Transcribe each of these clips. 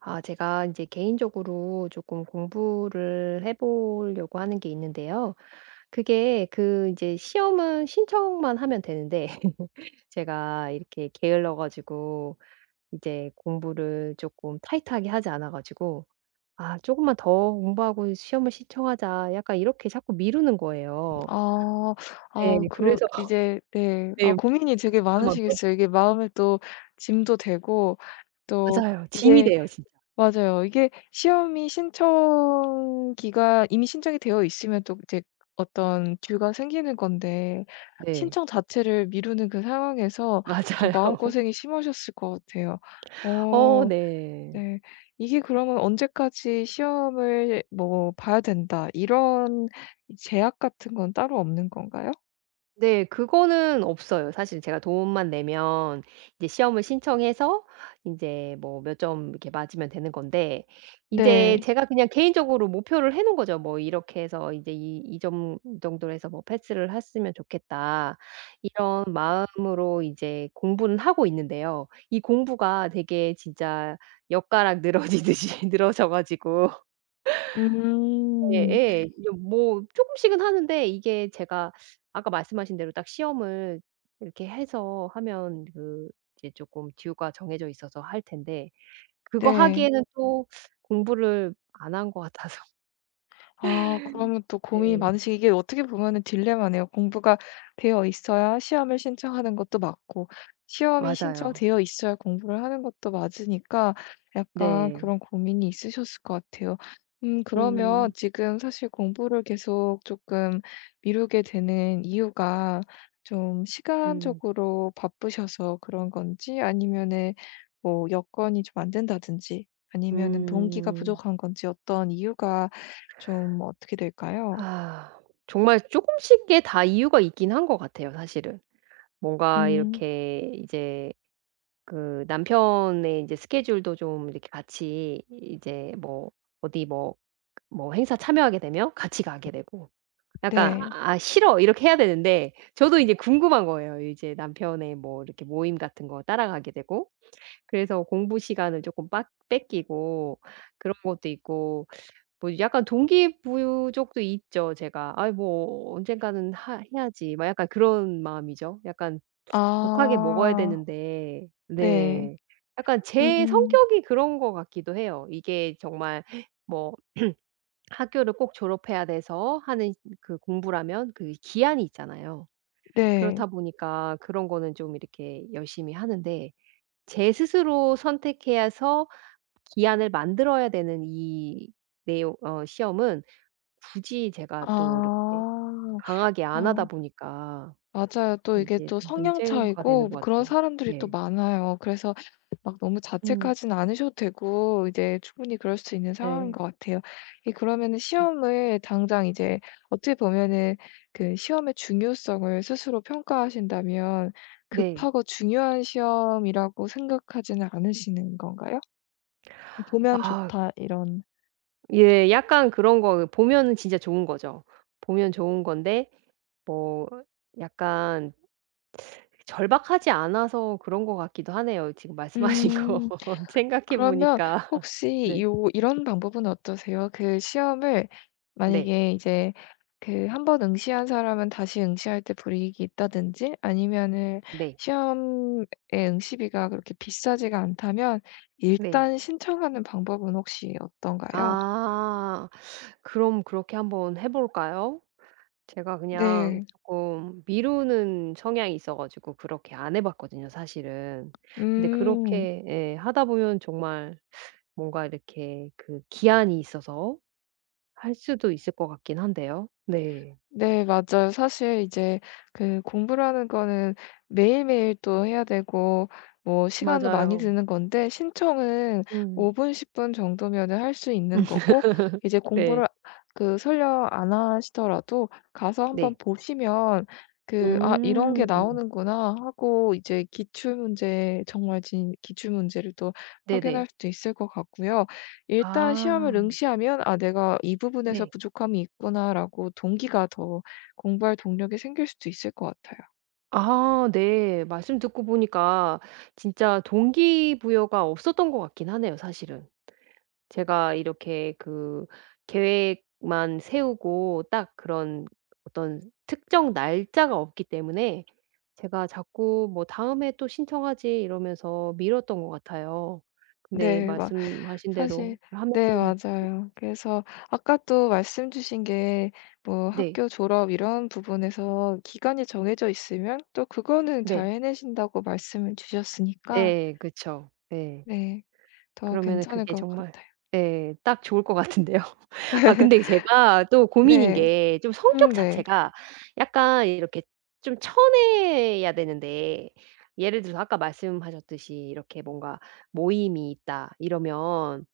아, 제가 이제 개인적으로 조금 공부를 해 보려고 하는 게 있는데요. 그게 그 이제 시험은 신청만 하면 되는데 제가 이렇게 게을러 가지고 이제 공부를 조금 타이트하게 하지 않아 가지고 '아 조금만 더 공부하고 시험을 신청하자.' 약간 이렇게 자꾸 미루는 거예요. 아. 네. 아 그러 그래서 이제 네. 네. 아 고민이 되게 벌써 막 몇 많으시겠어요. 이게 마음에 또 짐도 되고 또 맞아요. 짐이 이제 돼요 진짜. 맞아요. 이게 시험이 신청기가 이미 신청이 되어 있으면 또 이제 어떤 듀가 생기는 건데 네. 신청 자체를 미루는 그 상황에서 좀 맞아요. 마음고생이 심하셨을 것 같아요. 어 어. 네. 네. 이게 그러면 '언제까지 시험을 뭐 봐야 된다.' 이런 제약 같은 건 따로 없는 건가요? 네. 그거는 없어요. 사실 제가 돈만 내면 이제 시험을 신청해서 인제 뭐 몇 점 이렇게 맞으면 되는 건데 인제 네. 제가 그냥 개인적으로 목표를 해 놓은 거죠. 뭐 이렇게 해서 인제 이 이 점 정도로 해서 뭐 '패스를 했으면 좋겠다.' 이런 마음으로 이제 공부는 하고 있는데요. 이 공부가 되게 진짜 엿가락 늘어지듯이 늘어져 가지고 음. 예예. 이제 뭐 쪼끔씩은 하는데 이게 제가 아까 말씀하신 대로 딱 시험을 이렇게 해서 하면 그 이제 쪼끔 듀가 정해져 있어서 할 텐데 그거 네. 하기에는 또 공부를 안 한 것 같아서. 아 그러면 또 고민이 네. 많으시 이게 어떻게 보면은 딜레마네요. 공부가 되어 있어야 시험을 신청하는 것도 맞고 시험이 맞아요. 신청되어 있어야 공부를 하는 것도 맞으니까 약간 네. 그런 고민이 있으셨을 것 같아요. 그러면 음. 지금 사실 공부를 계속 조금 미루게 되는 이유가 좀 음. 시간적으로 바쁘셔서 그런 건지 아니면은 뭐 여건이 좀 안 된다든지 아니면은 동기가 음. 부족한 건지 어떤 이유가 좀 어떻게 될까요? 아. 정말 쪼끔씩의 다 이유가 있긴 한 것 같아요 사실은. 뭔가 음 이렇게 이제 그 남편의 이제 스케줄도 좀 이렇게 같이 이제 뭐 어디 뭐 뭐 행사 참여하게 되면 같이 가게 되고 약간 네. '아 아, 싫어.' 이렇게 해야 되는데 저도 이제 궁금한 거예요. 이제 남편의 뭐 이렇게 모임 같은 거 따라가게 되고 그래서 공부 시간을 쪼끔 빡 뺏기고 그런 것도 있고 뭐 약간 동기 부족도 있죠 제가. '아이 뭐 언젠가는 하 해야지.' 막 약간 그런 마음이죠. 약간 독하게 먹어야 아 되는데 네. 네. 약간 제 음 성격이 그런 것 같기도 해요. 이게 정말 뭐 학교를 꼭 졸업해야 돼서 하는 그 공부라면 그 기한이 있잖아요. 네. 그렇다 보니까 그런 거는 좀 이렇게 열심히 하는데 제 스스로 선택해서 기한을 만들어야 되는 이 내용 어 시험은 굳이 제가 또 이렇게 아. 강하게 안 하다 아 보니까 맞아요. 또 이게 이게 또 좀 성향 문제가 되는 차이고 뭐 것 그런 같아요. 사람들이 또 네. 많아요. 그래서 막 너무 음. 자책하진 않으셔도 되고 이제 충분히 그럴 수 있는 상황인 네. 것 같아요. 이 그러면은 음 시험을 당장 이제 어떻게 보면은 그 시험의 중요성을 스스로 평가하신다면 네. 급하고 중요한 시험이라고 생각하지는 않으시는 건가요? 보면 아 좋다 이런. 예. 약간 그런 거 보면은 진짜 좋은 거죠. 보면 좋은 건데 뭐 약간 절박하지 않아서 그런 것 같기도 하네요. 지금 말씀하신 거 음. 생각해 그러면 보니까. 혹시 네. 요 이런 방법은 어떠세요? 그 시험을 네. 만약에 이제 그 한번 응시한 사람은 다시 응시할 때 불이익이 있다든지 아니면은 네. 시험의 응시비가 그렇게 비싸지가 않다면 네. 일단 신청하는 방법은 혹시 어떤가요? 아. 그럼 그렇게 한번 해 볼까요? 제가 그냥 네. 쪼끔 미루는 성향이 있어 가지고 그렇게 안 해 봤거든요 사실은. 근데 음. 그렇게 예 하다 보면 정말 뭔가 이렇게 그 기한이 있어서 할 수도 있을 것 같긴 한데요. 네. 네, 맞아요. 사실 이제 그 공부라는 거는 매일매일 또 해야 되고 뭐 시간도 많이 맞아요. 드는 건데 신청은 음. 5분, 10분 정도면은 할 수 있는 거고 이제 네. 공부를 그 설령 안 하시더라도 가서 한번 네. 보시면 그 아, 이런 음. 게 나오는구나 하고 이제 기출 문제 정말 진 기출 문제를 또 네네. 확인할 수도 있을 것 같고요. 일단 시험을 아 응시하면 '아 내가 이 부분에서 네. 부족함이 있구나.'라고 동기가 더 공부할 동력이 생길 수도 있을 것 같아요. 아 네. 말씀 듣고 보니까 진짜 동기부여가 없었던 것 같긴 하네요 사실은. 제가 이렇게 그 계획만 세우고 딱 그런 어떤 특정 날짜가 없기 때문에 제가 자꾸 뭐 "다음에 또 신청하지." 이러면서 미뤘던 것 같아요. 근데 네. 막 말씀하신 대로 사실 네 하면은 맞아요. 그래서 아까 또 말씀 주신 게 뭐 네. 학교 졸업 이런 부분에서 기간이 정해져 있으면 또 그거는 네. 잘 해내신다고 말씀을 주셨으니까 네. 그쵸. 네. 네. 더 그러면은 괜찮을 그게 것 정말 같아요. 예 딱 좋을 것 같은데요. 아 근데 제가 또 고민인 네. 게 좀 성격 네. 자체가 약간 이렇게 좀 쳐내야 되는데 예를 들어서 아까 말씀하셨듯이 이렇게 뭔가 모임이 있다 이러면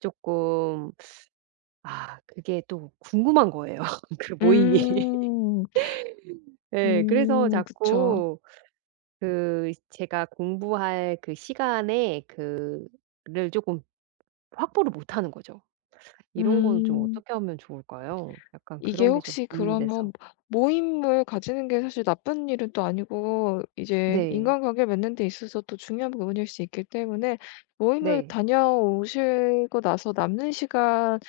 조금 아 그게 또 궁금한 거예요 그 모임이. 음. 예 그래서 그쵸. 자꾸 그 제가 공부할 그 시간에 그를 조금 확보를 못 하는 거죠. 이런 거는 좀 음. 어떻게 하면 좋을까요? 약간 이게 그런 게 좀 혹시 고민이 그러면 돼서. 모임을 가지는 게 사실 나쁜 일은 또 아니고 이제 네. 인간관계 맺는 데 있어서 또 중요한 부분일 수 있기 때문에 모임을 네. 다녀오시고 나서 남는 시간만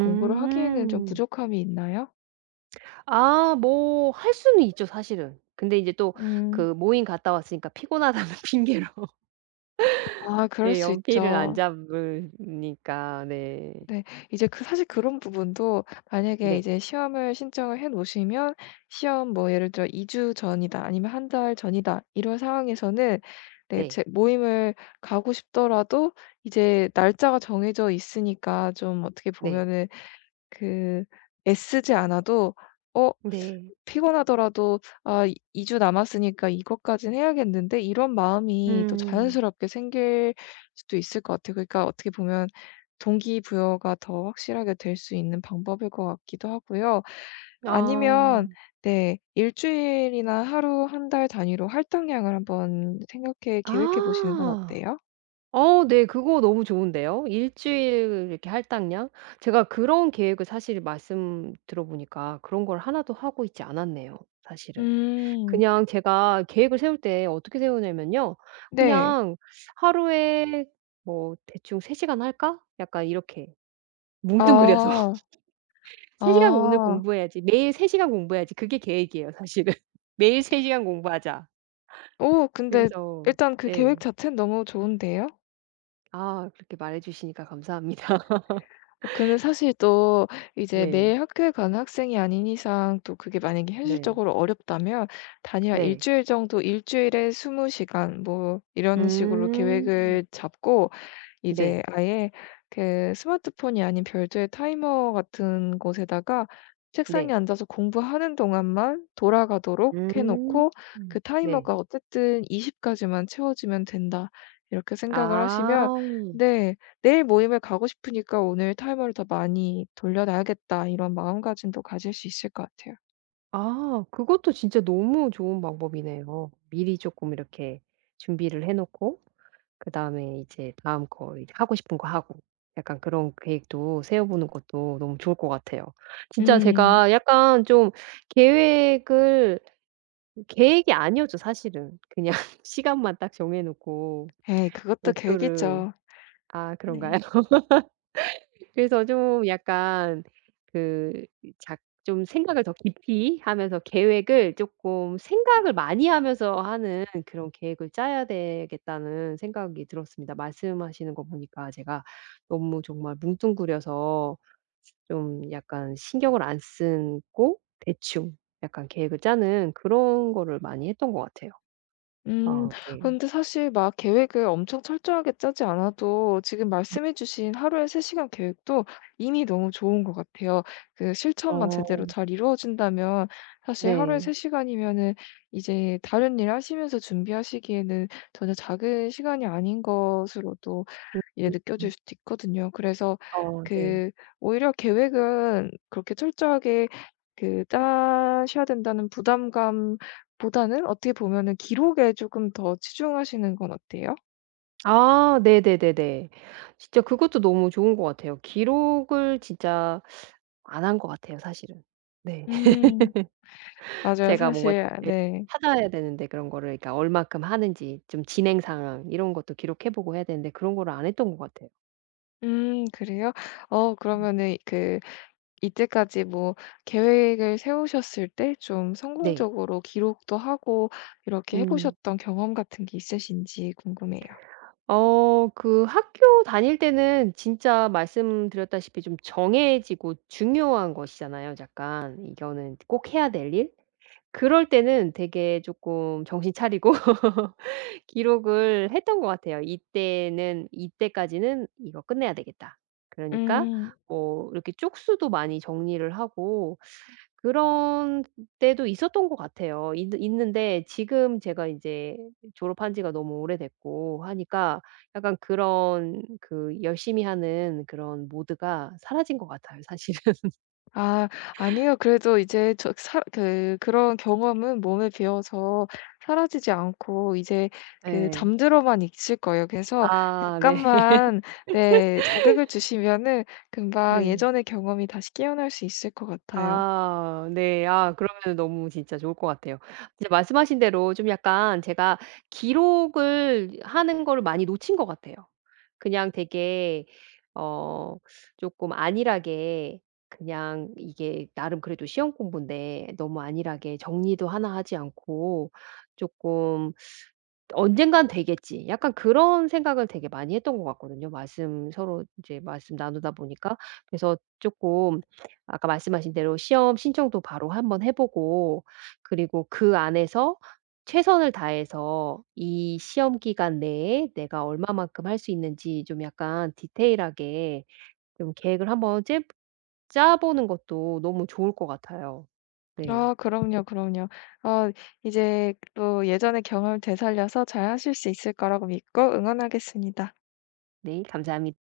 공부를 하기에는 좀 부족함이 있나요? 아 뭐 할 수는 있죠 사실은. 근데 이제 또 음. 그 모임 갔다 왔으니까 피곤하다는 핑계로 아 그럴 예 수 연필을 안 있죠. 잡으니까 네. 네. 이제 그 사실 그런 부분도 만약에 네. 이제 시험을 신청을 해 놓으시면 시험 뭐 예를 들어 2주 전이다 아니면 한 달 전이다 이런 상황에서는 네 네. 제 모임을 가고 싶더라도 이제 날짜가 정해져 있으니까 좀 어떻게 네. 보면은 그 애쓰지 않아도 '어 네. 네. 피곤하더라도 아 2 주 남았으니까 이것까진 해야겠는데.' 이런 마음이 또 음. 자연스럽게 생길 수도 있을 것 같아요. 그러니까 어떻게 보면 동기부여가 더 확실하게 될 수 있는 방법일 것 같기도 하고요. 아니면 아. 네 일 주일이나 하루 한 달 단위로 활동량을 한번 생각해 계획해 보시는 건 아. 어때요? 어 네. 그거 너무 좋은데요. 일주일 이렇게 할당량? 제가 그런 계획을 사실 말씀 들어 보니까 그런 걸 하나도 하고 있지 않았네요, 사실은. 음. 그냥 제가 계획을 세울 때 어떻게 세우냐면요. 네. 그냥 '하루에 뭐 대충 3시간 시간 할까?' 약간 이렇게 뭉뚱그려서 아. '3시간 시간 오늘 아. 공부해야지. 매일 3시간 시간 공부해야지.' 그게 계획이에요, 사실은. '매일 3시간 시간 공부하자.' 오 근데 그래서 일단 그 예. 계획 자체는 너무 좋은데요? 아 그렇게 말해 주시니까 감사합니다. 근데 사실 또 이제 네. 매일 학교에 가는 학생이 아닌 이상 또 그게 만약에 네. 현실적으로 어렵다면 단위가 일 네. 주일 정도 일 주일에 20 시간 뭐 이런 식으로 음. 계획을 잡고 네. 이제 아예 그 스마트폰이 아닌 별도의 타이머 같은 곳에다가 책상에 네. 앉아서 공부하는 동안만 돌아가도록 해 음. 놓고 음. 그 네. 타이머가 어쨌든 20 까지만 채워지면 된다. 이렇게 생각을 하시면 아. 네. '내일 모임에 가고 싶으니까 오늘 타이머를 더 많이 돌려 놔야겠다.' 이런 마음가짐도 가질 수 있을 것 같아요. 아 그것도 진짜 너무 좋은 방법이네요. 미리 쪼끔 이렇게 준비를 해 놓고 그다음에 이제 다음 거 이제 하고 싶은 거 하고 약간 그런 계획도 세워 보는 것도 너무 좋을 것 같아요. 진짜 음. 제가 약간 좀 계획을 계획이 아니었죠 사실은. 그냥 시간만 딱 정해 놓고 에이 그것도 목표를 계획이죠. 아 네. 그런가요? 그래서 좀 약간 그 작 좀 생각을 더 깊이 하면서 계획을 쪼끔 생각을 많이 하면서 하는 그런 계획을 짜야 되겠다는 생각이 들었습니다. 말씀하시는 거 보니까 제가 너무 정말 뭉뚱그려서 좀 약간 신경을 안 쓰고 대충 약간 계획을 짜는 그런 거를 많이 했던 것 같아요. 음. 아 네. 근데 사실 막 계획을 엄청 철저하게 짜지 않아도 지금 네. 말씀해 주신 하루에 3 시간 계획도 이미 너무 좋은 것 같아요. 그 실천만 제대로 어. 잘 이루어진다면 사실 하루에 네. 3 시간이면은 이제 다른 일 하시면서 준비하시기에는 전혀 작은 시간이 아닌 것으로도 이제 느껴질 음음. 수도 있거든요. 그래서 어 네. 그 오히려 계획은 그렇게 철저하게 그 짜셔야 된다는 부담감 보다는 어떻게 보면은 기록에 조금 더 치중하시는 건 어때요? 아 네네네네. 진짜 그것도 너무 좋은 것 같아요. 기록을 진짜 안 한 것 같아요 사실은. 네. 음. 맞아요. 제가 뭔가 사실 네. 찾아야 되는데 그런 거를 그러니까 얼마큼 하는지 좀 진행 상황 이런 것도 기록해 보고 해야 되는데 그런 거를 안 했던 것 같아요. 그래요? 어 그러면은 그 이때까지 뭐 계획을 세우셨을 때 좀 네. 성공적으로 기록도 하고 이렇게 해 음. 보셨던 경험 같은 게 있으신지 궁금해요. 어 그 학교 다닐 때는 진짜 말씀드렸다시피 좀 정해지고 중요한 것이잖아요 약간. 이거는 꼭 해야 될 일? 그럴 때는 되게 조금 정신 차리고 기록을 했던 것 같아요. 이때는 이때까지는 이거 끝내야 되겠다. 그러니까 음. 뭐 이렇게 쪽수도 많이 정리를 하고 그런 때도 있었던 것 같아요. 있 있는데 지금 제가 이제 졸업한 지가 너무 오래됐고 하니까 약간 그런 그 열심히 하는 그런 모드가 사라진 것 같아요 사실은. 아 아니요. 그래도 이제 저 사 그 그런 경험은 몸에 배어서 사라지지 않고 이제 그 네. 잠들어만 있을 거예요. 그래서 아 네. 약간만 네 자극을 주시면은 금방 네. 예전의 경험이 다시 깨어날 수 있을 것 같아요. 아 네. 아 그러면은 너무 진짜 좋을 것 같아요. 진짜 말씀하신 대로 좀 약간 제가 기록을 하는 거를 많이 놓친 것 같아요. 그냥 되게 어 쪼끔 안일하게 그냥 이게 나름 그래도 시험 공부인데 너무 안일하게 정리도 하나 하지 않고 쪼끔 언젠간 되겠지. 약간 그런 생각을 되게 많이 했던 것 같거든요. 말씀 서로 이제 말씀 나누다 보니까. 그래서 조금 아까 말씀하신 대로 시험 신청도 바로 한번 해 보고 그리고 그 안에서 최선을 다해서 이 시험 기간 내에 내가 얼마만큼 할 수 있는지 좀 약간 디테일하게 좀 계획을 한번 짜 보는 것도 너무 좋을 것 같아요. 네. 아 그럼요, 그럼요. 어 이제 또 예전의 경험을 되살려서 잘 하실 수 있을 거라고 믿고 응원하겠습니다. 네. 감사합니 다